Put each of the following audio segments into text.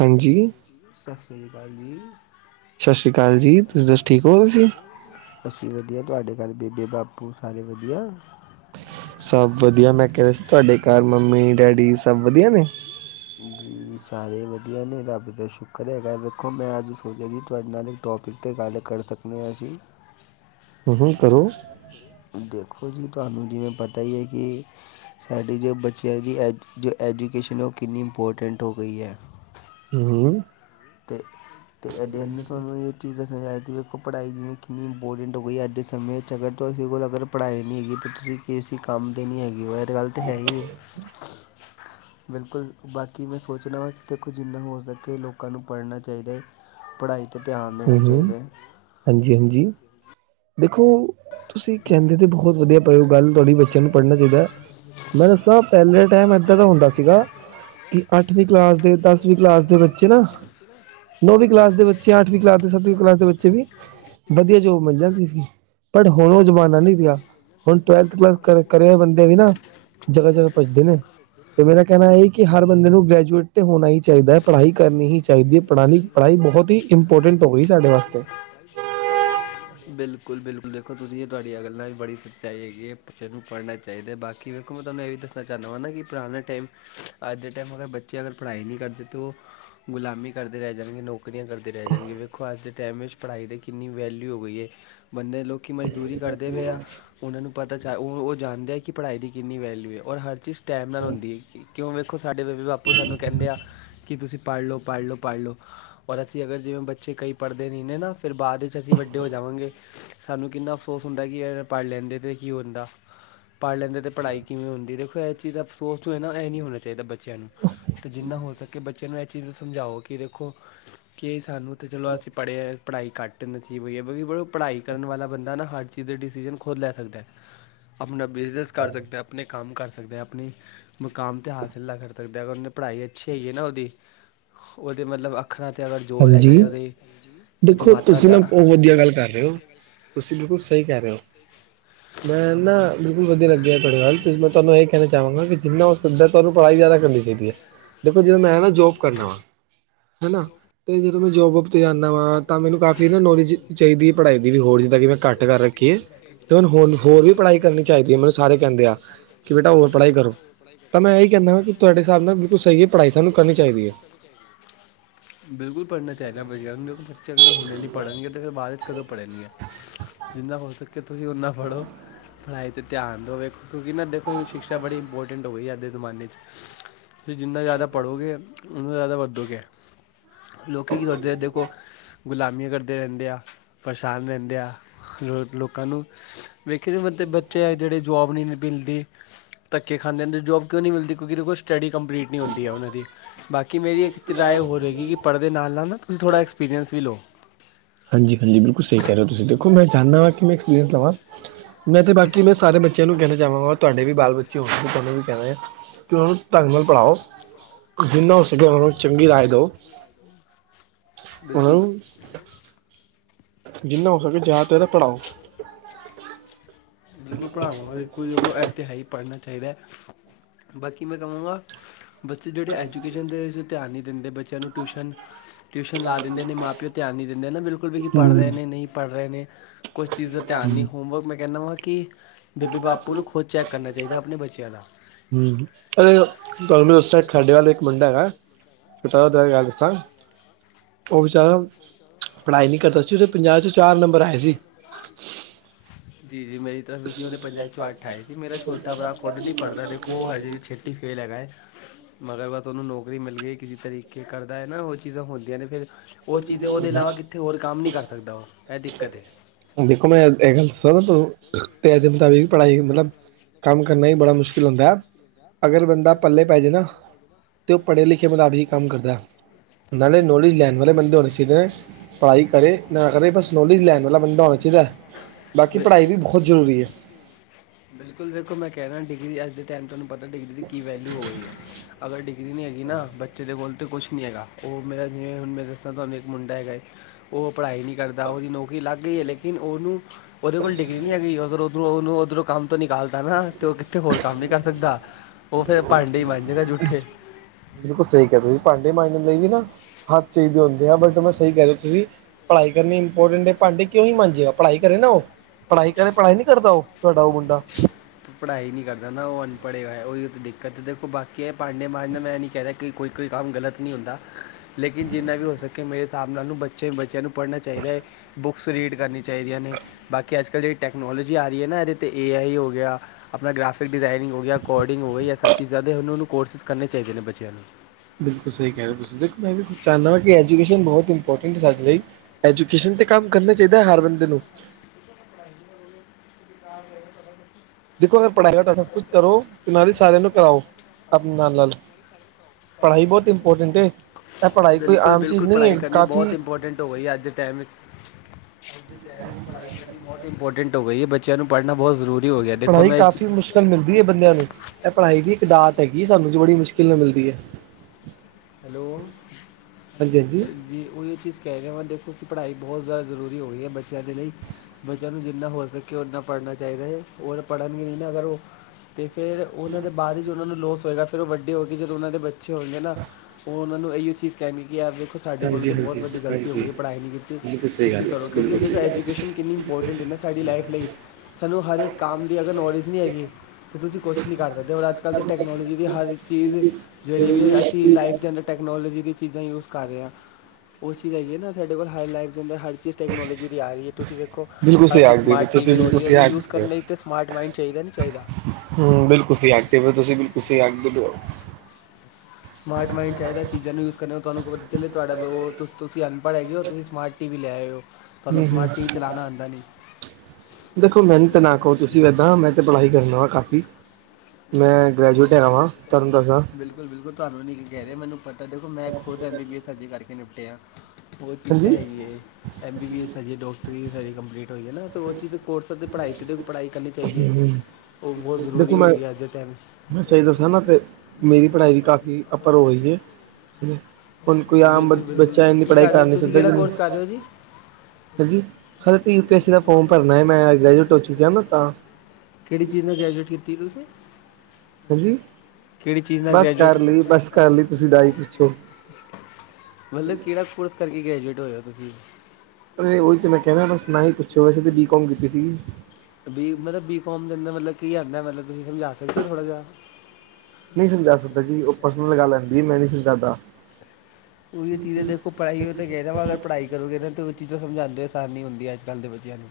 ਹਾਂਜੀ। ਸਤਿ ਸ਼੍ਰੀ ਅਕਾਲ ਜੀ। ਸਤਿ ਸ਼੍ਰੀ ਅਕਾਲ ਜੀ ਤੁਸੀਂ ਦੱਸ ਠੀਕ ਹੋ ਤੁਸੀਂ। ਅਸੀਂ ਵਧੀਆ ਤੁਹਾਡੇ ਘਰ ਬੇਬੇ ਬਾਪੂ ਸਾਰੇ ਵਧੀਆ? ਸਭ ਵਧੀਆ ਮੈਂ ਕਹਿ ਰਿਹਾ ਸੀ ਤੁਹਾਡੇ ਘਰ ਮੰਮੀ ਡੈਡੀ ਸਭ ਵਧੀਆ ਨੇ ਹਾਜੀ, ਸਾਰੇ ਵਧੀਆ ਨੇ ਰੱਬ ਦਾ ਸ਼ੁਕਰ ਹੈਗਾ ਵੇਖੋ ਮੈਂ ਅੱਜ ਸੋਚਿਆ ਜੀ ਤੁਹਾਡੇ ਨਾਲ ਇੱ ਟੋਪਿਕ ਤੇ ਗੱਲ ਕਰ ਸਕਦੇ ਹੈਜੀ। ਹੂੰਆ ਕਰੋ? ਦੇਖੋ, ਜੀ। ਤੁਹਾਨੂੰ ਜਿਵੇਂ ਪਤਾ ਹੈ ਕਿ ਸਾਡੇ ਜੋ ਬੱਚਿਆਂ ਦੀ ਐਜ ਜੋ ਐਜੂਕੇਸ਼ਨ ਉਹ ਕਿੰਨੀ ਇੰਪੋਰਟੈਂਟ ਹੋ ਗਈ ਹੈ। ਹੂੰ। ਤੇ, ਤੇ [unintelligible] ਤੁਹਾਨੂੰ ਇਹ ਤੁਸੀਜ਼ ਦੱਸਣਾ ਚ ਜਾਵੇ ਕਿ ਵੇਖੋ ਪੜ੍ਹਾਈ ਕਿੰਨੀ ਇੰਪੋਰਟੈਂਟ ਹੋ ਗਈ ਹੈ, ਅੱਜ ਦੇ ਸਮੇਂ ਅਗਰ ਤੁਹਾਡੇ ਕੋਲ ਅਗਰ ਪੜ੍ਹਾਈ ਨਹੀਂ ਹੈਗੀ ਤਾਂ ਤੁਸੀਂ ਏਸੀ ਕੰਮ ਦੇ ਨਹੀਂ ਹੈਗੇ ਉਹ ਇਹ ਤਾਂ ਗੱਲ ਤਾਂ ਹੈ ਈ ਨਹੀਂ। ਬਿਲਕੁਲ, ਬਾਕੀ ਮੈਂ ਸੋਚਦਾ ਵਾਂ ਕਿ ਦੇਖੋ ਜਿੰਨਾ ਹੋ ਸਕੇ ਲੋਕ ਲੋਕਾਂ ਨੂੰ ਪੜ੍ਹਨਾ ਚਾਹੀਦਾ। ਪੜ੍ਹਾਈ ਤੇ ਧਿਆਨ ਦੇਣਾ ਹੂੰ ਹੂੰ ਚਾਹੀਦਾ। ਵੇਖੋ, ਤੁਸੀਂ ਕਹਿੰਦੇ ਤੇ ਬਹੁਤ ਵਧੀਆ ਪਏਓ ਗੱਲ ਤੁਹਾਡੀ ਬੱਚਿਆਂ ਨੂੰ ਪੜ੍ਹਨਾ ਚਾਹੀਦਾ। ਮੇਰੇ ਸਭ ਪਹਿਲੇ ਟਾਈਮ ਏਦ ਏਦਾ ਓਔ ਹੁੰਦਾ ਸੀਗਾ, ਕੀ ਅੱਠਵੀਂ ਕਲਾਸ ਦੇ, ਦਸਵੀਂ ਕਲਾਸ ਦੇ, ਬੱਚੇ ਨਾ ਨੌਵੀਂ ਕਲਾਸ ਦੇ, ਬੱਚੇ ਅੱਠਵੀਂ ਕਲਾਸ ਦੇ, ਸੱਤਵੀਂ ਕਲਾਸ ਦੇ ਬੱਚੇ ਵੀ, ਵਧੀਆ ਜੋਬ ਮਿਲ ਜਾਂਦੀ ਸੀ। ਪਰ ਹੁਣ ਉਹ ਜ਼ਮਾਨਾ ਨਹੀਂ ਰਿਹਾ। ਹੁਣ ਟਵੈਲਥ ਕਲਾਸ ਕਰਾ, ਕਰਿਆ ਬੰਦੇ ਵੀ ਨਾ ਜਗ੍ਹਾ-ਜਗ੍ਹਾ ਭੱਜਦੇ ਨੇ। ਤੇ ਮੇਰਾ ਕਹਿਣਾ ਇਹ ਕਿ ਹਰ ਬੰਦੇ ਨੂੰ ਗ੍ਰੈਜੂਏਟ ਤੇ ਹੋਣਾ ਹੀ ਚਾਹੀਦਾ ਹੈ। ਪੜ੍ਹਾਈ ਕਰਨੀ ਹੀ ਚਾਹੀਦੀ ਏਪੜ੍ਹਾਈ ਪੜ੍ਹਾਈ, ਬਹੁਤ ਹੀ ਇੰਪੋਰਟੈਂਟ ਹੋਈ ਸਾਡੇ ਵਾਸਤੇ। ਬਿਲਕੁਲ-ਬਿਲਕੁਲ ਦੇਖੋ। ਤੁਸੀਂ ਤੁਹਾਡੀਆਂ ਗੱਲਾਂ ਬੜੀ ਸਚਾਈ ਹੈਗੀ ਏ ਬੱਚਿਆਂ ਨੂੰ ਪੜ੍ਹਨਾ ਚਾਹੀਦਾ ਬਾਕੀ ਵੇਖੋ ਮੈਂ ਤੁਹਾਨੂੰ ਇਹ ਵੀ ਦੱਸਣਾ ਚਾਹੁੰਦਾ ਵਾਂ ਕਿ ਪੁਰਾਣੇ ਟਾਈਮ ਅੱਜ ਦੇ ਟਾਈਮ ਅਗਰ ਬੱਚੇ ਬੱਚੇ ਅਗਰ ਪੜ੍ਹਾਈ ਨਹੀਂ ਕਰਦੇ ਤੋ ਉਹ ਗੁਲਾਮੀ ਕਰਦੇ ਰਹਿ ਜਾਣਗੇ ਨੌਕ ਨੌਕਰੀਆਂ ਕਰਦੇ ਰਹਿ ਜਾਣਗੇ। ਵੇਖੋ ਅੱਜ ਦੇ ਟਾਈਮ ਵਿੱਚ ਪੜ੍ਹਾਈ ਦੇ ਕਿੰਨੀ ਵੈਲਿਊ ਹੋ ਗਈ ਏ ਬੰਦੇ ਲੋਕ ਕੀਂ ਮਜ਼ਦੂਰੀ ਕਰਦੇ ਪਏ ਆ। ਉਹਨਾਂ ਨੂੰ ਪਤਾ ਚੱਲ ਉਹ ਉਹ ਜਾਣਦੇ ਆ ਕਿ ਪੜ੍ਹਾਈ ਦੀ ਕਿੰਨੀ ਵੈਲਿਊ ਐ। ਔਰ ਹਰ ਚੀਜ਼ ਟਾਈਮ ਨਾਲ ਹੁੰਦੀ ਏ। ਕਿ ਵੇਖੋ ਸਾਡੇ ਬੇਬੇ ਬਾਪੂ ਸਾਨੂੰ ਕਹਿੰਦੇ ਆ ਕਿ ਤੁਸੀਂ ਪੜ੍ਹ ਲਓ-ਪੜ੍ਹ ਲਓ ਪੜ੍ਹ ਲੳ। ਔਰ ਅਸੀਂ ਅਗਰ ਜਿਵੇਂ ਬੱਚੇ ਕਈ ਪੜ੍ਹਦੇ ਨਹੀਂ ਨੇ ਨਾ, ਫਿਰ ਬਾਅਦ ਵਿੱਚ ਅਸੀਂ ਵੱਡੇ ਹੋ ਜਾਵਾਂਗੇ। ਸਾਨੂੰ ਕਿੰਨਾ ਅਫਸੋਸ ਹੁੰਦਾ ਕਿ ਅ ਪੜ੍ਹ ਲੈਂਦੇ ਅਤੇ ਕੀ ਹੁੰਦਾ। ਪੜ੍ਹ ਲੈਂਦੇ ਤੇ ਪੜ੍ਹਾਈ ਕਿੰਨੀ ਹੁੰਦੀ ਦੇਖੋ, ਇਹ ਚੀਜ਼ ਅਫਸੋਸ ਇਹ ਨਹੀਂ ਹੋਣਾ ਚਾਹੀਦਾ ਬੱਚਿਆਂ ਨੂੰ ਅਤੇ ਜਿੰਨਾ ਹੋ ਸਕੇ ਬੱਚਿਆਂ ਨੂੰ ਇਹ ਚੀਜ਼ ਸਮਝਾਓ, ਕਿ ਦੇਖੋ ਕੀ ਸਾਨੂੰ ਤਾਂ ਚਲੋ ਅਸੀਂ ਪੜ੍ਹੇ ਹੈ। ਪੜ੍ਹਾਈ ਘੱਟ ਨਸੀਬ ਹੋਈ ਹੈ, ਬਿਲਕੁਲ ਬ ਪੜ੍ਹਾਈ ਕਰਨ ਵਾਲਾ ਬੰਦਾ ਨਾ ਹਰ ਚੀਜ਼ ਦੇ ਡਿਸੀਜ਼ਨ ਖੋ ਖੁਦ ਲੈ ਸਕਦਾ। ਆਪਣਾ ਬਿਜ਼ਨੇਸ ਕਰ ਸਕਦਾ, ਆਪਣੇ ਕੰਮ ਕਰ ਸਕਦਾ, ਆਪਣੀ ਮੁਕਾਮ ਤੇ ਹਾਸਿਲ ਕਰ ਸਕਦਾ। ਅਗਰ ਉਹਨ ਪੜ੍ਹਾਈ ਅੱਛੀ ਆਈ ਨਾ ਉਹਦੀ। ਉਹਦੇ ਮਤਲਬ ਅੱਖਣਾ ਤੇ ਅਗਰ ਜ਼ੋਰ ਹਾਂਜੀ ਹੈਗਾ ਉਹਦੇ ਦੇਖੋ ਜਮਾਤਾਂ ਤੁਸੀਂ 'ਚ ਨਾ ਬਹੁਤ ਵਧੀਆ ਗੱਲ ਕਰ ਰਹੇ ਹੋ। ਤੁਸੀਂ ਬਿਲਕੁਲ ਸਹੀ ਕਹਿ ਰਹੇ ਹੋ। ਮੈਂ ਨਾ ਬਿਲਕੁਲ ਵਧੀਆ ਲੱਗਿਆ ਤੁਹਾਡੇ ਨਾਲ ਤੁਸੀਂ ਮੈਂ ਤੁਹਾਨੂੰ ਇਹ ਕਹਿਣਾ ਚਾਹਵਾਂਗਾ ਕਿ ਜਿੰਨਾ ਸਦ ਤੁਹਾਨੂੰ ਪੜ੍ਹਾਈ ਜ਼ਿਆਦਾ ਕਰਨੀ ਚਾਹੀਦੀ ਏ। ਦੇਖੋ, ਜਿਂਵ ਮੈਂ ਨਾ ਜੋਬ ਕਰਨਾ ਵਾ ਹੈ ਨਾ ਤੇ ਜਦੋਂ ਮੈਂ ਜੋਬ ਵੋਬ ਤੇ ਜਾਨਾ। ਨਵਾਂ ਤਾਂ ਮੈਨੂੰ ਕਾਫ਼ੀ ਨਾ ਨੌਲੇਜ ਚਾਹੀਦੀ ਏ ਪੜ੍ਹਾਈ ਦੀ ਵੀ ਹੋਰ ਜਿੱਦਾਂ ਕਿ ਮੈਂ ਘੱਟ ਕਰ ਰੱਖੀ ਏ। ਤੇ ਹੁਣ ਹੋ ਹੋਰ ਵੀ ਪੜ੍ਹਾਈ ਕਰਨੀ ਚਾਹੀਦੀ ਹੈ ਮੈਨੂੰ ਸਾਰੇ ਕਹਿੰਦੇ ਆ ਕਿ ਬੇਟਾ ਹੋਰ ਪੜ੍ਹਾਈ ਕਰੋ। ਤਾਂ ਮੈਂ ਏਹੀ ਕਝਨਾਂ ਵਾ ਕਿ ਤੁਹਾਡੇ ਹਿਸਾਬ ਨਾਲ ਬਿਲਕੁਲ ਸਹੀ ਪੜ੍ਹਾਈ ਸਾਨੂੰ ਕਰਨੀ ਚਾਹੀਦੀ ਏ। ਬਿਲਕੁਲ ਪੜ੍ਹਨਾ ਚਾਹੀਦਾ ਬਈਆ ਨਖੰ ਬੱਚੇ ਅਗਰ ਹੁਨੇ ਨਹੀਂ ਪੜਨਗੇ ਤੇ ਫਿਰ ਬਾਅਦ ਵਿੱਚ ਕਦੋਂ ਪੜ੍ਹਨਗੇਂ। ਜਿੰਨਾ ਹੋ ਸਕੇ ਤੁਸੀਂ ਓਨਾ ਪੜ੍ਹੋ, ਪੜ੍ਹਾਈ ਤੇ ਧਿਆਨ ਦਿਉ ਵੇਖੋ ਤੁਸੀ ਨਾ ਦੇਖੋ ਸ਼ਿਕਸ਼ਾ ਬੜੀ ਇੰਪੋਰਟੈਂਟ ਹੋ ਗਈ ਅੱਜ ਦੇ ਜ਼ਮਾਨੇ 'ਚ। ਤੁਸੀਂ ਜਿੰਨਾ ਜ਼ਿਆਦਾ ਪੜ੍ਹੋਗੇ, ਉਨਾ ਜ਼ਿਆਦਾ ਵੱਧੋਗੇ। ਲੋਕ ਕੀ ਕਰਦੇ ਦੇਖੋ ਗੁਲਾਮੀਆਂ ਕਰ ਕਰ ਦੇ ਰਹਿੰਦੇ ਆ ਪਰੇਸ਼ਾਨ ਰਹਿੰਦੇ ਆ ਲੋਕਾਂ ਨੂੰ ਵੇਖੇ ਨੀ ਬੱਚੇ ਜਿਹੜੇ ਜ ਜੋਬ ਨਹੀਂ ਮਿਲਦੀ। ਧੱਕੇ ਖਾਂਦੇ ਹੁੰਦੇ ਜੋਬ ਕਿਉਂ ਨਹੀਂ ਮਿਲਦੀ ਕਿਉਂਕਿ ਦੇਖਲ ਸਟੱਡੀ ਕੰਪਲੀਟ ਨਹੀਂ ਹੁੰਦੀ ਐ ਉਹਨਾਂ ਦੀ। ਬਾਕੀ ਮੇਰੀ ਇੱਕ ਰਾਏ ਹੋਰ ਰ ਹੈਗੀ ਕਿ ਪੜ੍ਹਦੇ ਨਾਲ ਨਾਲ ਨਾ ਤੁਸੀਂ ਥੋੜ੍ਹਾ ਐਕਸਪੀਰੀਅੰਸ ਵੀ ਲਓ। ਹਾਂਜੀ- ਹਾਂਜੀ ਬਿਲਕੁਲ ਸਹੀ ਕਹਿ ਰਹੇ ਤੁਸੀਂ, ਦੇਖੋ ਮੈਂ ਚਾਹਨਾਂ ਵਾਂ ਕਿ ਮੈਂ ਐਕਸਪੀਰੀਅਸ ਕਰਾਂ ਮੈਂ ਤੇ ਬਾਕੀ ਮੈਂ ਸਾਰੇ ਬੱਚਿਆਂ ਨੂੰ ਕਹਿਣਾ ਚਾਹਵਾਂਗਾ, ਤੁਹਾਡੇ ਵੀ ਬਾਲ ਬੱਚੇ ਹੋਣ ਤੁਹਾਨੂੰ ਵੀ ਕਹਿਣਾ ਆ ਢੰਗ ਨਾਲ ਪੜ੍ਹਾਓ, ਜਿੰਨਾ ਹੋ ਸਕੇ ਉਹਨਾਂ ਨੂੰ ਚੰਗੀ ਰਾਏ ਦਿਓ ਓਨਾਂ ਬਿਲਕੁਲ ਨੂੰ ਜਿੰਨਾ ਹੋ ਸਕੇ ਜਿਆਦਾਤਰ ਪੜਾਓ। ਬਿਲਕੁਲ ਪੜਾਵਾਂ ਐ ਇਹ ਤੇ ਹੈ ਈ ਪੜ੍ਹਨਾ ਚਾਹੀਦਾ, ਬਾਕੀ ਮੈਂ ਕਵਗਾ ਬੱਚੇ ਜਿਹੜੇ ਐਜੂਕੇਸ਼ਨ ਦੇ ਵਿੱਚ ਧਿਆਨ ਨਹੀਂ ਦਿੰਦੇ, ਬੱਚਿਆਂ ਨੂੰ ਟਿਊਸ਼ਨ- ਟਿਊਸ਼ਨ ਲਾ ਦਿੰਦੇ ਨੇ ਮਾਂ ਪਿਓ ਧਿਆਨ ਨੀ ਦਿੰਦੇ ਨਾ ਬਿਲਕੁਲ ਵੀ ਪੜ੍ਹ ਰਹੇ ਹਮ ਨੇ ਨਹੀਂ ਪੜ੍ਹ ਰਹੇ ਨੇ, ਕੁਛ ਚੀਜ਼ ਦਾ ਧਿਆਨ ਨਹੀਂ, ਹੋਮਵਰਕ ਮੈਂ ਕਹਿਨਾ ਵਾਂ ਕਿ ਬੇਬੇ -ਬਾਪੂ ਨੂੰ ਖੁਦ ਚੈੱਕ ਕਰਨਾ ਚਾਹੀਦਾ ਆਪਣੇ ਬੱਚਿਆਂ ਦਾ। ਹੂੰ, ਤੁਹਾਨੂੰ ਮੈਂ ਦਸਾਂ ਸਾਡੇ ਅਲ ਇੱਕ ਮੁੰਡਾ ਹੈਗਾ ਕੇ ਤਾਹੀਓਂ ਤੁਹਾਨੂੰ ਗੱਲ ਦਸਾਂ ਉਹ ਵਿਚਾਰਾ ਪੜ੍ਹਾਈ ਨਹੀਂ ਕਰਦਾ ਸੀ, ਉਦੇ ਪੰਜਾਹ 'ਚ ਚਾਰ ਨੰਬਰ ਆਏ ਸੀ। ਜੀ- ਜੀ ਮੇਰੀ ਵੀ ਸੀ ਉਹਦੇ ਪੰਜਾਂ ਚੋਂ ਅੱਠ ਆਏ ਸੀ, ਮੇਰਾ ਛੋਟਾ ਭਰਾ ਖੁਦ ਨਹੀਂ ਪੜਦਾ, ਦੇਖੋ ਉਹ ਹਜੇ ਵੀ ਛੇਤੀ ਫੇਲ੍ਹ ਹੈਗਾ ਏ। ਮਗਰ ਵੈ ਤੁਹਾਨੂੰ ਨੌਕਰੀ ਮਿਲ ਗਈ, ਕਿਸੇ ਤਰੀਕੇ ਕਰਦਾ ਐ ਨਾ ਉਹ ਚੀਜ਼ਾਂ ਹੁੰਦੀਆਂ ਨੇ ਫਿਰ ਉਹ ਚੀਜ਼ ਉਹਦੇ ਇਲਾਵਾ ਕਿੱਥੇ ਹੋਰ ਕੰਮ ਨਹੀਂ ਕਰ ਸਕਦਾ ਉਹ, ਐ ਦਿੱਕਤ ਐ। ਹੁਣ ਦੇਖੋ ਮੈਂ ਇਹ ਗੱਲ ਦੱਸਾਂ ਤੇ ਏਦੇ ਮੁਤਾਬਿਕ ਪੜ੍ਹਾਈ ਮਤਲਬ, ਕੰਮ ਕਰਨਾ ਵੀ ਬੜਾ ਮੁਸ਼ਕਿਲ ਹੁੰਦਾ। ਅਗਰ ਬੰਦਾ ਪੱਲੇ ਪੈ ਜੇ ਨਾ, ਤਾਂ ਉਹ ਪੜ੍ਹੇ ਲਿਖੇ ਮੁਤਾਬਕ ਕੰਮ ਕਰਦਾ। ਨਾਲੇ ਨੋਲੇਜ ਲੈ ਬੰਦੇ ਹੋਣੇ ਚਾਹੀਦੇ, ਪੜ੍ਹਾਈ ਕਰੇ ਨਾ ਕਰੇ, ਬਸ ਨੌਲੇਜ ਲੈਣ ਵਾਲਾ ਬੰਦਾ ਹੋਣਾ ਚਾਹੀਦਾ। ਬਾਕੀ ਵੇ- ਪੜ੍ਹਾਈ ਵੀ ਬਹੁਤ ਜ਼ਰੂਰੀ ਐ। ਬਿਲਕੁਲ ਦੇਖੋ ਮੈਂ ਕਹਿ ਰਿਹਾ ਡਿਗਰੀ ਅੱਜ ਦੇ ਟਾਈਮ ਤੁਹਾਨੂੰ ਪਤਾ ਡਿਗਰੀ ਦੀ ਕੀ ਵੈਲਿਊ ਹੋ ਰਹੀ ਐ ਅਗਰ ਡਿਗਰੀ ਨੀ ਹੈਗੀ ਨਾ, ਬੱਚੇ ਦੇ ਕੋਲ ਤੇ ਕੁਛ ਨਹੀਂ ਹੈਗਾ। ਉਹ ਮੇਰਾ ਜਿਵੇਂ, ਹੁਣ ਮੇਰੇ ਦੱਸਾਂ ਤੁਹਾਨੂੰ ਇੱਕ ਮੁੰਡਾ ਹੈਗਾ ਐ ਉਹ ਪੜ੍ਹਾਈ ਨਹੀਂ ਕਰਦਾ, ਓਹਦੀ ਨੌਕਰੀ ਲੱਗ ਏ ਲੇਕਿਨ ਉਹਨੂੰ ਉਹਦੇ ਕੋਲ ਡਿਗਰੀ ਨੀ ਹੈਗੀ, ਉਧਰ -ਉਧਰ ਉਹਨੂੰ ਉਧਰ ਕੰਮ ਤੋਂ ਨਿਕਾਲ ਤਾ ਨਾ ਤੇ ਉਹ ਕਿੱਥੇ ਹੋਰ ਕੰਮ ਨੀ ਕਰ ਸਕਦਾ, ਉਹ ਫਿਰ ਭਾਂਡੇ ਮਾਂਜੇ ਗਾ ਜੂਠੇ। ਬਿਲਕੁਲ ਸਹੀ ਕਹਿ ਰਹੇ ਓ ਤੁਸੀਂ, ਭਾਂਡੇ ਮਾਂਜਣ ਲਈ ਵੀ ਨਾ ਹੱਥ ਚਾਹੀਦੇ ਹੁੰਦੇ ਆ, ਬਟ ਮੈਂ ਸਹੀ ਕਹਿ ਰਹੇ ਤੁਸੀਂ ਪੜ੍ਹਾਈ ਕਰਨੀ ਇੰਪੋਰਟੈਂਟ ਐ ਭਾਂਡੇ ਕਿਉਂ ਹੀ ਮਾਜੇਗਾ, ਪੜ੍ਹਾਈ ਕਰੇ ਨਾ ਓ, ਪੜ੍ਹਾਈ ਕਰੇ ਪੜ੍ਹਾਈ ਨੀ ਕਰਦਾ ਓ, ਤੁਹਾਡਾ ਓ ਮੁੰਡਾ? ਪੜ੍ਹਾਈ ਨੀ ਕਰਦਾ ਨਾ ਉਹ ਅਨਪੜ੍ਹ ਐ, ਉਹੀ ਤਾਂ ਦਿੱਕਤ ਦੇਖੋ ਬਾਕੀ ਇਹ ਭਾਂਡੇ ਮਾਂਜੇ ਦਾ ਮੈਂ ਨੀ ਕਹਿ ਰਿਹਾ ਕਿ ਕੋਈ ਕੋਈ ਕੰਮ ਗਲਤ ਨਹੀਂ ਹੁੰਦਾ, ਲੇਕਿਨ ਜਿੰਨਾ ਵੀ ਹੋ ਸਕੇ ਮੇਰੇ ਹਿਸਾਬ ਨਾਲ ਬੱਚੇ ਬੱਚਿਆਂ ਨੂੰ ਪੜ੍ਹਨਾ ਚਾਹੀਦਾ ਐ, ਬੁੱਕ ਸ ਰੀਡ ਕਰਨੀਆਂ ਚਾਹੀਦੀਆਂ ਨੇ, ਬਾਕੀ ਅੱਜ ਕੱਲ੍ਹ ਜਿਹੜੀ ਟੈਕਨਲਜੀ ਆ ਰਹੀ ਹੈ ਨਾ ਇਹਦੇ 'ਤੇ ਏ ਆਈ ਹੋ ਗਿਆ ਆਪਨਾ ਗ੍ਰਾਫਿਕ ਡਿਜ਼ਾਇਨਿੰਗ ਹੋ ਗਿਆ ਆ, ਕੋਰਡਿੰਗ ਹੋ ਗਈ ਜਾਂ ਸਭ ਚੀਜ਼ਾਂ ਦੇ ਓਨਾਂ ਨੂੰ ਕੋਰਸਿਸ ਕਰਨੇ ਚਾਹੀਦੇ ਨੇ ਬੱਚਿਆਂ ਨੂੰ। [inaudible] ਬਿਲਕੁਲ ਸਹੀ ਕਹਿ ਰਹੇ ਤੁਸੀ, ਦੇਖੋ ਮੈਂ ਵੀ ਚਾਹਨਾ ਵਾ ਕਿ ਐਜੂਕੇਸ਼ਨ ਬਹੁਤ ਇੰਪੋਰਟੈਂਟ ਐ ਸਾਡੇ ਲਈ, ਐਜੂਕੇਸ਼ਨ 'ਤੇ ਕੰਮ ਕਰਨਾ ਚਾਹੀਦਾ ਹਰ ਬੰਦੇ ਨੂੰ। ਕਿਦਾਂ ਹੋਇਆ ਫਿਰ ਦੇਖੋ ਅਗਰ ਪੜ੍ਹਾਏਗਾ ਤਾਂ ਸਭ ਕੁਛ ਕਰੋ ਤੇ ਨਾਲ ਹੀ ਸਾਰਿਆਂ ਨੂੰ ਕਰਾਓ, ਆਪਣੇ ਨਾਲ-ਨਾਲ। ਪੜ੍ਹਾਈ ਬਹੁਤ ਇੰਪੋਰਟੈਂਟ ਏ। ਬਿਲਕੁਲ -ਬਿਲਕੁਲ ਪੜ੍ਹਾਈ ਕਰਨੀ ਬਹੁਤ ਇੰਪੋਰਟੈਂਟ ਹੋ ਗਈ ਏ, ਅੱਜ ਦੇ ਟਾਈਮ 'ਚ ਵਿੱਚ ਪੜਾਈ ਕਰਨੀ ਬੋਤ ਇੰਪੋਰਟੈਂਟ ਹੋ ਗਈ ਐ ਬੱਚੇਆਂ ਨੂੰ ਪੜਨਾ ਬੋਤ ਜ਼ਰੂਰੀ ਹੋ ਗਿਆ ਦੇਖੋ ਪੜਾਈ ਮੈਂ ਕਾਫ਼ੀ ਮੁਸ਼ਕਿਲ ਮੁਸ਼ਕਿਲ ਮਿਲਦੀ ਏ ਬੰਦੇਆਂ ਨੂੰ ਏ ਪੜਾਈ ਦੀ ਇੱਕਦਾਤ ਹੈਗੀ ਐ ਸਾਨੂੰ ਜੋ ਬੜੀ ਮੁਸ਼ਕਿਲ ਨੂੰ ਮਿਲਦੀ ਐ। ਹੈਲੋ ਹਾਂਜੀ-ਹਾਂਜੀ, ਹਾਂਜੀ ਓਈ ਕੇ ਗਿਆ ਵਾ ਦੇਖੋ ਕਿ ਪੜਾਈ ਬੋਹ ਜ਼ਾਅਦਾ ਜ਼ਰੂਰੀ ਹੋ ਗਈ ਐ, ਬੱਚੇਆਂ ਦੇ ਲਈ ਬੱਚੇਆਂ ਨੂੰ ਜਿੰਨਾ ਹੋ ਸਕੇ ਓਨਾ ਪੜਨਾ ਚਾਈਦਾ ਐ ਓ ਪੜਨਗੇ ਨਈਂ ਨਾ ਅਗਰ ਓ ਤੇ ਫੇਰ ਓਨਾਂ ਦੇ ਬਾਦ ਵਿੱਚ ਓਨਾਂ ਨੂੰ ਲੋਸ ਹੋਏਗਾ ਫਿਰ ਓ ਵੱਡੇ ਹੋ ਕੇ ਜਦੋਂ ਓਨਾਂ ਦੇ ਬੱਚੇ ਹੋਨਗੇ ਨਾ ਓ ਓਨਾਂ ਨੂੰ ਏਓ ਚੀਜ਼ ਕੈਨਗੇ ਕਿ ਆਪ ਸਾਡੇ ਕੋਲ ਤੇ ਬੋਤ ਹਾਂਜੀ-ਹਾਂਜੀ, ਵੱਡੀ ਹਾਂਜੀ ਗਲਤੀ ਹੋ ਹਾਂਜੀ ਗਈ ਏ ਹਾਂਜੀ ਪੜਾਈ ਨਈਂ ਕੀਤੀ ਬਿਲਕੁਲ ਸਹੀ ਤੁਸੀਂ ਗੱਲ ਹੈ ਕਰੋ ਕਿਉਂਕਿ ਬਿਲਕੁਲ ਦੇਖੋ ਸਹੀ। ਐਜੂਕੇਸ਼ਨ ਕਿੰਨੀ ਇੰਪੋਟੈਂਟ ਐ ਨਾ ਸਾਡੀ ਲਾਈਫ ਲਈ ਸਾਨੂੰ ਹਰ ਇੱਕ ਕੰਮ ਦੀ ਅਗਰ ਨੌਲੇਜ ਨੀ ਐਗੀ ਤਾਂ ਤੁਸੀਂ ਕੁਛ ਨੀ ਕਰ ਸਕਦੇ ਔਰ ਅੱਜ-ਕੱਲ ਤਾਂ ਟੈਕਨੋਲੋਜੀ ਵੀ ਹਰ ਚੀਜ ਜ਼ੇੜੀ ਵੀ ਅਸੀਂ ਲਾਈਫ ਤਾਨੂੰ ਟੈਕਨੋਲੋਜੀ ਦੀ ਚੀਜ਼ਾਂ ਯੂਜ ਕਰ ਰੇਆ ਓ ਚੀਜ਼ ਐਗੀ ਐ ਨਾ ਸਾਡੇ ਕੋਲ ਹਰ ਲਾਈਫ ਦੇ ਅੰਦਰ ਹਰ ਚੀਜ਼ ਟੈਕਨੋਲੋਜੀ ਦੀ ਆ ਰਈ ਐ ਤੁਸੀਂ ਵੇਖੋ ਬਿਲਕੁਲ ਹਰ ਸਹੀ ਚੀਜ਼ ਆਖਦੇ ਪਏ ਸਮਾਰਟ ਟੀ ਤੁਸੀਂ ਵੀ ਹੋ ਬਿਲਕੁਲ ਰਈ ਆ ਸਹੀ ਓਨੂੰ ਯੂਜ ਆਖਦੇ ਕਰਨ ਲਈ ਸਮਾਰਟ ਮਾਈਂਡ ਚਾਈਦਾ ਨੀ ਚਾਈਦਾ। ਹੂੰ ਬਿਲਕੁਲ ਸਈ ਆਖਦੇ ਪਏ ਓ ਤੁਸੀਂ ਬਿਲਕੁਲ ਸਈ ਆਖਦੇ ਪਏ ਓ। ਸਮਾਰਟਮਾਈਂਡ ਚਾਈਦਾ ਚੀਜ਼ਾਂ ਨੂੰ ਯੂਜ ਕਰਨ ਤੁਆਨੂੰ ਪਤਾ ਚੱਲੇ ਤੁਆਡਾ ਲੋ ਤੁਸੀਂ ਅਨਪੜ ਐਗੇ ਓ ਤੁਸੀਂ ਸਮਾਰਟ ਟੀ ਵੀ ਲੈ ਆਏਓ ਤੁਆਨੂੰ ਹੂੰ-ਹੂੰ ਸਮਾਰਟ ਟੀ ਵੀ ਚਲਾਨਾ ਆਂਦਾ ਨੀ ਦੇਖੋ ਮੈਨੂੰ ਤਾਂ ਨਾ ਕਓ ਤੁਸੀਂ ਏਦਾਂ ਮੈਂ ਤੇ ਪੜਾਈ ਕਰਨਾ ਵਾ ਕਾਫ਼ੀ ਮੈਂ ਗ੍ਰੈਜੂਏਟ ਹੈਗਾ ਵਾਂ ਤੁਆਨੂੰ ਦੱਸਾਂ। ਬਿਲਕੁਲ-ਬਿਲਕੁਲ ਤੁਆਨੂੰ ਨੀ ਕੈ ਰਿਆ ਮੈਨੂੰ ਪਤਾ ਦੇਖੋ ਮੈਂ ਖੁਦ ਐਮ ਬੀ ਬੀ ਐੱਸ ਅੱਜ ਕਰਕੇ ਨਿਪਟੇਆ। ਓ ਚੀਜ਼ ਤੇ ਹਾਂਜੀ ਹੈਗੀ ਏ ਐਮ ਬੀ-ਬੀ ਐੱਸ ਹਜੇ ਡੋਕਟਰੀ ਸਾਡੀ ਕੰਪਲੀਟ ਹੋਈ ਐ ਨਾ ਓ ਚੀਜ਼ ਕੋਰਸ ਪੜਾਈ ਤੇ ਦੇਖੋ ਪੜਾਈ ਕਰਨੀ ਚਾਈਦੀ ਏ ਓ ਬੋਤ ਜ਼ਰੂਰੀ ਦੇਖੋ ਹੋ ਮੈਂ ਗਈ ਅੱਜ ਦੇ ਟੈਮ ਚ ਮੈਂ ਸਈ ਦੱਸਾਂ ਨਾ ਤੇ ਮੇਰੀ ਪੜਾਈ ਵੀ ਕਾਫ਼ੀ ਅੱਪਰ ਹੋ ਗਈ ਐ। ਹੁਨ ਕੋਈ ਆਮ ਬਿਲਕੁਲ ਬਿਲਕੁਲ ਬੱ-ਬੱਚਾ ਇੰਨੀ ਕੀ ਪੜਾਈ ਰਹੇ ਕਰ ਹੋ ਨੀ ਤੁਸੀਂ ਸਕਦਾ ਕਿਹੜਾ ਜਿੰਨੀ ਕੋਰਸ ਕਰ ਕੋ ਰਹੇ ਹੋ ਜੀ ਹਾਂਜੀ ਹਲੇ ਤਾਂ ਯੂ ਪੀ ਐੱਸੀ ਦਾ ਫੋਮ ਭਰਨਾ ਐ ਮੈਂ [unintelligible] ਗਾ ਤਾਂ ਕੇੜੀ ਚੀਜ਼ ਨਾਲ ਗ੍ਰੈਜੂਏਟ ਕੀਤੀ ਤੁਸੀਂ? ਹੈਂਜੀ? ਕਿਹੜੀ ਚੀਜ਼ ਨਾਲ ਬਸ ਗ੍ਰੈਜੂਏਟ ਕਰ ਲਈ ਬਸ ਕਰ ਲਈ ਤੁਸੀਂ ਨਾ ਈ ਪੁੱਛੋ। ਮਤਲਬ ਕੇੜਾ ਕੋਰਸ ਕਰਕੇ ਗ੍ਰੈਜੂਏਟ ਹੋਏ ਓ ਤੁਸੀਂ? ਓਈ ਤੇ ਮੈਂ ਕੈਣਾ ਨਾ ਈ ਪੁੱਛੋ ਵੈਸੇ ਤੇ ਬੀਕੌਮ ਕੀਤੀ ਸੀਗੀ। ਬੀ ਮਤਲਬ ਬੀਕੌਮ ਦੇਨਾ ਕੀ ਕਰਦਾ ਮਤਲਬ ਤੁਸੀਂ ਸਮਝਾ ਸਕਦੇ ਥੋੜਾ ਜਾ? ਨਈਂ ਸਮਝਾ ਸਕਦਾ ਜੀ ਓ ਪਰਸਨਲ ਗੱਲ ਆਂਦੀ ਮੈਂ ਨੀ ਸਮਝਾਂਦਾ। ਤੁਸੀਂ ਏ ਚੀਜ਼ ਦੇਖੋ। ਪੜਾਈ ਓ ਤਾਂ ਕੈਂਦਾ ਵਾਂ ਅਗਰ ਪੜਾਈ ਕਰੋਗੇ ਤੇ ਓ ਚੀਜ਼ਾਂ ਸਮਝਾਂਦੇ ਆਸਾਨੀ ਹੁੰਦੀ ਆ, ਅੱਜ-ਕੱਲ ਦੇ ਬੱਚੇਆਂ ਨੂੰ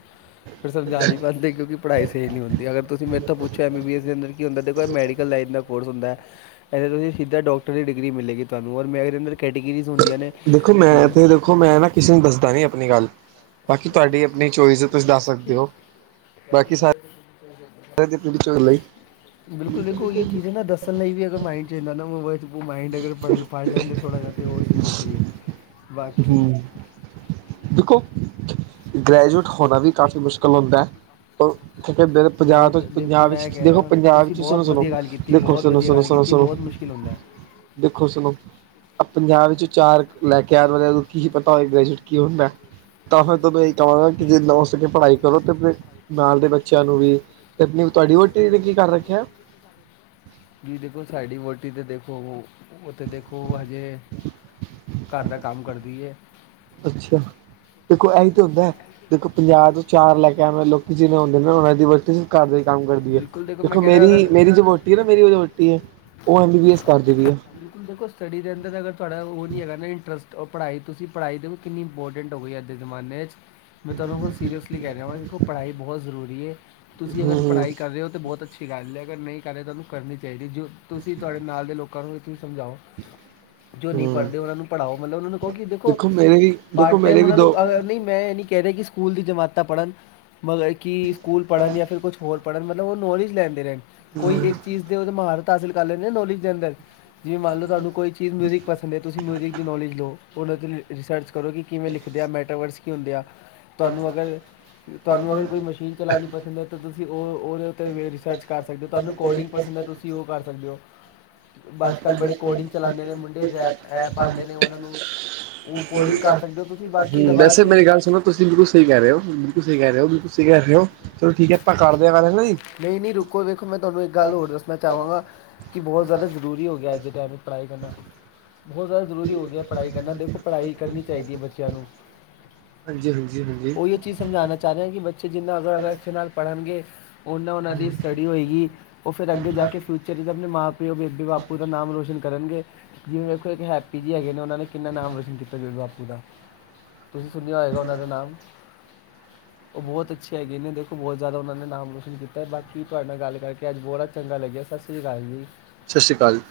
ਫਿਰ ਸਮਝਾ ਨੀ ਪਾਂਦੇ ਕਿਉਂਕਿ ਪੜਾਈ ਸਈ ਨਈ ਹੁੰਦੀ ਅਗਰ ਤੁਸੀਂ ਮੇਰੇ ਤੋਂ ਪੁੱਛੋ ਐੱ ਬੀ ਬੀ ਐੱਸ ਦੇ ਅੰਦਰ ਕੀ ਹੁੰਦਾ ਦੇਖੋ ਏ ਮੈਡੀਕਲ ਲਾਈਨ ਕੋਰਸ ਹੁੰਦੈ। ਇੱਥੇ ਤੁਸੀਂ ਸਿੱਦਾ ਡੌਕਟਰੀ ਡਿਗਰੀ ਮਿਲੇਗੀ ਤੁਆਨੂੰ ਔਰ ਮੈਂ ਅੰਦਰ ਕੈਟਗਰੀਜ਼ ਹੁੰਦੀਆਂ ਨੇ। ਦੇਖੋ ਮੈਂ ਜੀ ਤੇ ਦੇਖੋ ਮੈਂ ਨਾ ਕਿਸੇ ਨੂੰ ਦੱਸਦਾ ਨੀ ਆਪਨੀ ਗੱਲ ਬਾਕੀ ਤੁਆਡੀ ਆਪਨੀ ਚੋਇਸ ਤੁਸੀਂ ਦੱਸ ਸਕਦੇ ਓ ਬਾਕੀ ਸਾਰੇ ਬਿਲਕੁਲ ਦੇਖੋ ਏ ਚੀਜ਼ ਏ ਨਾ ਤਾਂ ਨਈਂ ਵੀ ਅਗਰ ਮਾਈਂਡ ਚਾਈਦਾ ਨਾ ਓ ਓ ਮਾਈਂਡ ਅਗਰ ਪੜ-ਪੜ ਲੈਂਦੇ ਥੋੜਾ ਜਾ ਤੇ ਓ ਸਿੱਖਦੀ ਐ, ਬਾਕੀ ਹਮ ਦੇਖੋ ਗ੍ਰੈਜੂਏਟ ਹੋਨਾ ਵੀ ਕਾਫੀ ਮੁਸ਼ਕਿਲ ਹੁੰਦਾ, ਓ ਕਿ ਪੰਜਾਬ ਬਹੁਤ ਤੋਂ ਦੇਖੋ ਪੰਜਾਬ ਮੈਂ ਵਿੱਚ ਕਹਿ ਦੇਖੋ ਰਿਹਾ ਪੰਜਾਬ ਤੁਸੀਂ ਵਿੱਚ ਬਹੁਤ ਸੁਨੋ-ਸੁਨੋ ਦੇਖੋ ਸੁਨੋ, ਸੁਨੋ, ਸੁਨੋ, ਸੁਨੋ ਫੀਲ ਹੁੰਦਾ ਐ। ਦੇਖੋ ਸੁਣੋ ਪੰਜਾਹ ਵਿੱਚੋਂ ਚਾਰ ਲੈਕੇ ਆਣ ਵਾਲਿਆਂ ਨੂੰ ਕੀ ਪਤਾ ਹੋਏ, ਗ੍ਰੈਜੂਏਟ ਕੀ ਹੁੰਦੈ। ਤਾਂ ਫੇਰ ਤੁਆਨੂੰ ਏਹੀ ਕਹਾਂਗਾ ਕਿ ਜੀਨਾ ਹੋ ਸਕੇ ਪੜ੍ਹਾਈ ਕਰੋ, ਤਾਂ ਫਿਰ ਨਾਲ ਦੇ ਬੱਚਿਆਂ ਨੂੰ ਵੀ। ਤੇ ਅਪਨੀ ਤੁਆਡੀ ਵੋਟੀ ਨੇ ਕੀ ਕਰ ਰੱਖਿਐ? ਜੇ ਦੇਖੋ ਸਾਡੀ ਵੋਟੀ ਤੇ ਦੇਖੋ ਓਤੇ ਦੇਖੋ ਹਜੇ [inaudible] ਘਰ ਦਾ ਕੰਮ ਕਰਦੀਏ। ਅੱਛਾ। ਦੇਖੋ ਇਹੀ ਤਾਂ ਹੁੰਦਾ ਹੈ ਦੇਖੋ ਪੰਜਾਹ ਤੋਂ ਚਾਰ ਲੈਕੇ ਆਂਦੇ ਲੋਕੀ ਜਿਵੇੇ ਹੁੰਦੇ ਨੇ ਨਾ ਓਨਾਂ ਦੀ ਵਰਤ ਘਰ ਦਾ ਹੀ ਕੰਮ ਕਰਦੀ ਐ ਬਿਲਕੁਲ [inaudible] ਮੈਂ ਦੇਖੋ ਕਹਿ ਰਿਹਾ ਅਗਰ ਮੇਰੀ ਮੇਰੀ ਜੋ ਵੋਟੀ ਏਨਾ ਮੇਰੀ ਜੋਂ ਵੋਟੀ ਏ ਓ ਐਮ ਬੀ ਬੀ ਐਸ ਕਾਰ ਦੀ ਪਈਏ। ਬਿਲਕੁਲ ਦੇਖੋ ਸਟੱਡੀ ਦੇ ਅੰਦਰ ਅਗਰ ਤੁਆਡਾ ਓ ਨੀਂ ਹੈਗਾ ਨਾ ਇੰਟਰਸਟ, ਔਰ ਤੁਸੀ ਪੜ੍ਹਾਈ ਦੇਖੋ ਕਿੰਨੀ ਇੰਪੋਟਿੰਟ ਰੀਐ ਅੱਜ ਦੇ ਜਮਾਨੇ 'ਚ ਮੈਂ ਤੁਆਨੂੰ ਹੁਨ ਸੀਰੀਅਸਲੀ ਕੈ ਰੇਆ ਵਾਂ ਦੇਖੋ, ਪੜ੍ਹਾਈ ਬੋਤ ਜਰੂਰੀ ਏ ਤੁਸੀ ਅਗਰ ਹੂੰ ਪੜਾਈ ਕਰ ਰੇਓ ਤਾਂ ਬੋਤ ਅੱਛੀ ਗੱਲ ਐ ਅਗਰ ਨਈ ਕਰਰੇ ਤਾਂ ਤੁਆਨੂੰ ਕਰਨੀ ਚਾਈਦੀਏ, ਜੋ ਤੁਸੀ ਤੁਆਡੇ ਨਾਲ ਦੇ ਲੋਕਾਂ ਨੂੰ ਤੁਸੀ ਸਮਜਾਓ ਜੋ ਨਈਂ ਹੂੰ ਪੜਦੇ ਓਨਾਂ ਨੂੰ ਪੜਾਓ ਮਤਲਬ ਓਨਾਂ ਨੂੰ ਕਹੋ ਕਿ ਦੇਖੋ ਮੇਰੇ ਵੀ ਪਾਰਟ ਦੇਖੋ ਟੈਮ ਮੇਰੇ ਵੀ ਓਨਾਂ ਨੂੰ ਦੋ ਅਗਰ ਨਈਂ ਮੈਂ ਏ ਨੀ ਕੈ ਰੇਆ ਕਿ ਸਕੂਲ ਦੀਆਂ ਜਮਾਤਾਂ ਪੜਨ ਮਤਲਬ ਕਿ ਸਕੂਲ ਪੜਨ ਯਾਂ ਫਿਰ ਕੁਛ ਹੋਰ ਪੜਨ ਮਤਲਬ ਨੌਲੇਜ ਲੈਂਦੇ ਰੈਂਣ। ਕੋਈ ਏਕ ਚੀਜ ਦੇ ਮਹਾਰਥ ਹਾਸਿਲ ਕਰ ਲੈਣ ਆ ਨੌਲੇਜ ਦੇ ਅੰਦਰ ਜਿਵੇਂ ਮੰਨ ਲਉ ਤੁਆਨੂੰ ਕੋਈ ਮਿਊਜ਼ਿਕ ਪਸੰਦ ਐ, ਤੁਸੀਂ ਮਿਊਜ਼ਿਕ ਦੀ ਨੌਲੇਜ ਲਓ। ਹੁਨ ਅਸੀ ਰਸਰਚ ਕਰੋ ਕਿ ਕਿਵੇਂ ਲਿਖਦੇ ਆ ਮੈਟਾਵਰਸ ਕੀ ਹੁੰਦੇ ਆ ਤੁਆਨੂੰ ਅਗਰ ਤੁਆਨੂੰ ਅਗਰ ਕੋਈ ਮਸ਼ੀਨ ਚਲਾਣੀ ਪਸੰਦ ਐ ਤਾਂ ਤੁਸੀਂ ਓ ਓਦੇ ਉੱਤੇ ਰਸਰਚ ਕਰ ਸਕਦੇ ਓ, ਤੁਆਨੂੰ ਕੋਡਿੰਗ ਪਸੰਦੈ ਤੁਸੀਂ ਤੁਸੀ ਓ ਕਰ ਸਕਦੇਓ, ਅੱਜ-ਕੱਲ ਬੜੇ ਕੋਡਿੰਗ ਚਲਾਂਦੇ ਨੇ [unintelligible] ਹੂੰ, ਮੁੰਡੇ ਰੈਪ ਐਪ ਆਉਂਦੇ ਨੇ ਉਹਨਾਂ ਨੂੰ ਉਹ ਕੋਡਿੰਗ ਕਰ ਸਕਦੇ ਹੋ ਤੁਸੀਂ ਬਾਕੀ ਦਬਾ ਵੈਸੇ ਕੇ ਮੇਰੀ ਗੱਲ ਸੁਣੋ ਤੁਸੀਂ ਬਿਲਕਲ ਸਈ ਕੈ ਰੇਓ, ਬਿਲਕੁਲ ਸਈ ਕੈ ਰੇਓ, ਬਿਲਕੁਲ ਸਈ ਕੈ ਰੇਓ। ਨਈਂ-ਨਈਂ ਰੁਕੋ ਵੇਖੋ ਮੈਂ ਤੁਆਨੂੰ ਇੱਕ ਗੱਲ ਹੋਰ ਦੱਸਣਾ ਚਾਵਾਂਗਾ ਕਿ ਬੋਤ ਜਾਦਾ ਜਰੂਰੀ ਹੋ ਗਿਆ ਅੱਜ ਦੇ ਟਾਈਮ 'ਚ ਪੜਾਈ ਕਰਨਾ। ਬੋਤ ਜਾਦਾ ਜਰੂਰੀ ਹੋ ਗਿਆ ਪੜਾਈ ਕਰਨਾ ਦੇਖੋ, ਪੜਾਈ ਕਰਨੀ ਚਾਈਦੀ ਐ ਬੱਚੇਆਂ ਨੂੰ। ਹਾਂਜੀ-ਹਾਂਜੀ, ਹਾਂਜੀ। ਸਮਜਾਨਾ ਚਾਹ ਰੇਆਂ ਕਿ ਬੱਚੇ ਜਿੰਨਾ ਅਗਰ ਅਗਰ ਅਛੇ ਨਾਲ ਪੜਨਗੇ, ਓਨਾਂ ਓਨਾਂ ਦੀ ਸਟੱਡੀ ਹੋਏਗੀ ਓ ਫੇਰ ਅੱਗੇ ਜਾ ਕੇ ਫਿਊਚ ਅਪਨੇ ਮਾਂ-ਪਿਓ, ਬੇਬੇ-ਬਾਪੂ ਦਾ ਨਾਮ ਰੋਸ਼ਨ ਕਰਨਗੇ। ਜਿਵੇਂ ਵੇਖੋ ਏਕ ਹੈਪੀ ਜੀ ਹੈਗੇ ਨੇ ਓਹਨਾਂ ਨੇ ਕਿੰਨਾ ਨਾਮ ਰੋਸ਼ਨ ਕੀਤਾ ਬੇਬੇ-ਬਾਪੂ ਦਾ। ਤੁਸੀਂ ਸੁਨੇਆ ਹੋਏਗਾ ਓਨਾਂ ਦਾ ਨਾਮ, ਓ ਬੋਤ ਅੱਛੇ ਹੈਗੇ ਨੇ। ਬੋਤ ਜਾਦਾ ਓਹਨਾਂ ਨੇ ਨਾਮ ਰੋਸ਼ਨ ਕੀਤਾ ਬਾਕੀ ਤੁਆਡੇ ਨਾਲ ਗੱਲ ਕਰਕੇ ਅੱਜ ਬੋੜਾ ਚੰਗਾ ਲੱਗੇਆ, ਸਸ ਸ੍ਰੀ ਕਾਲ ਜੀ। ਸਸ ਸ਼ੀ ਕਾਲ ਜੀ।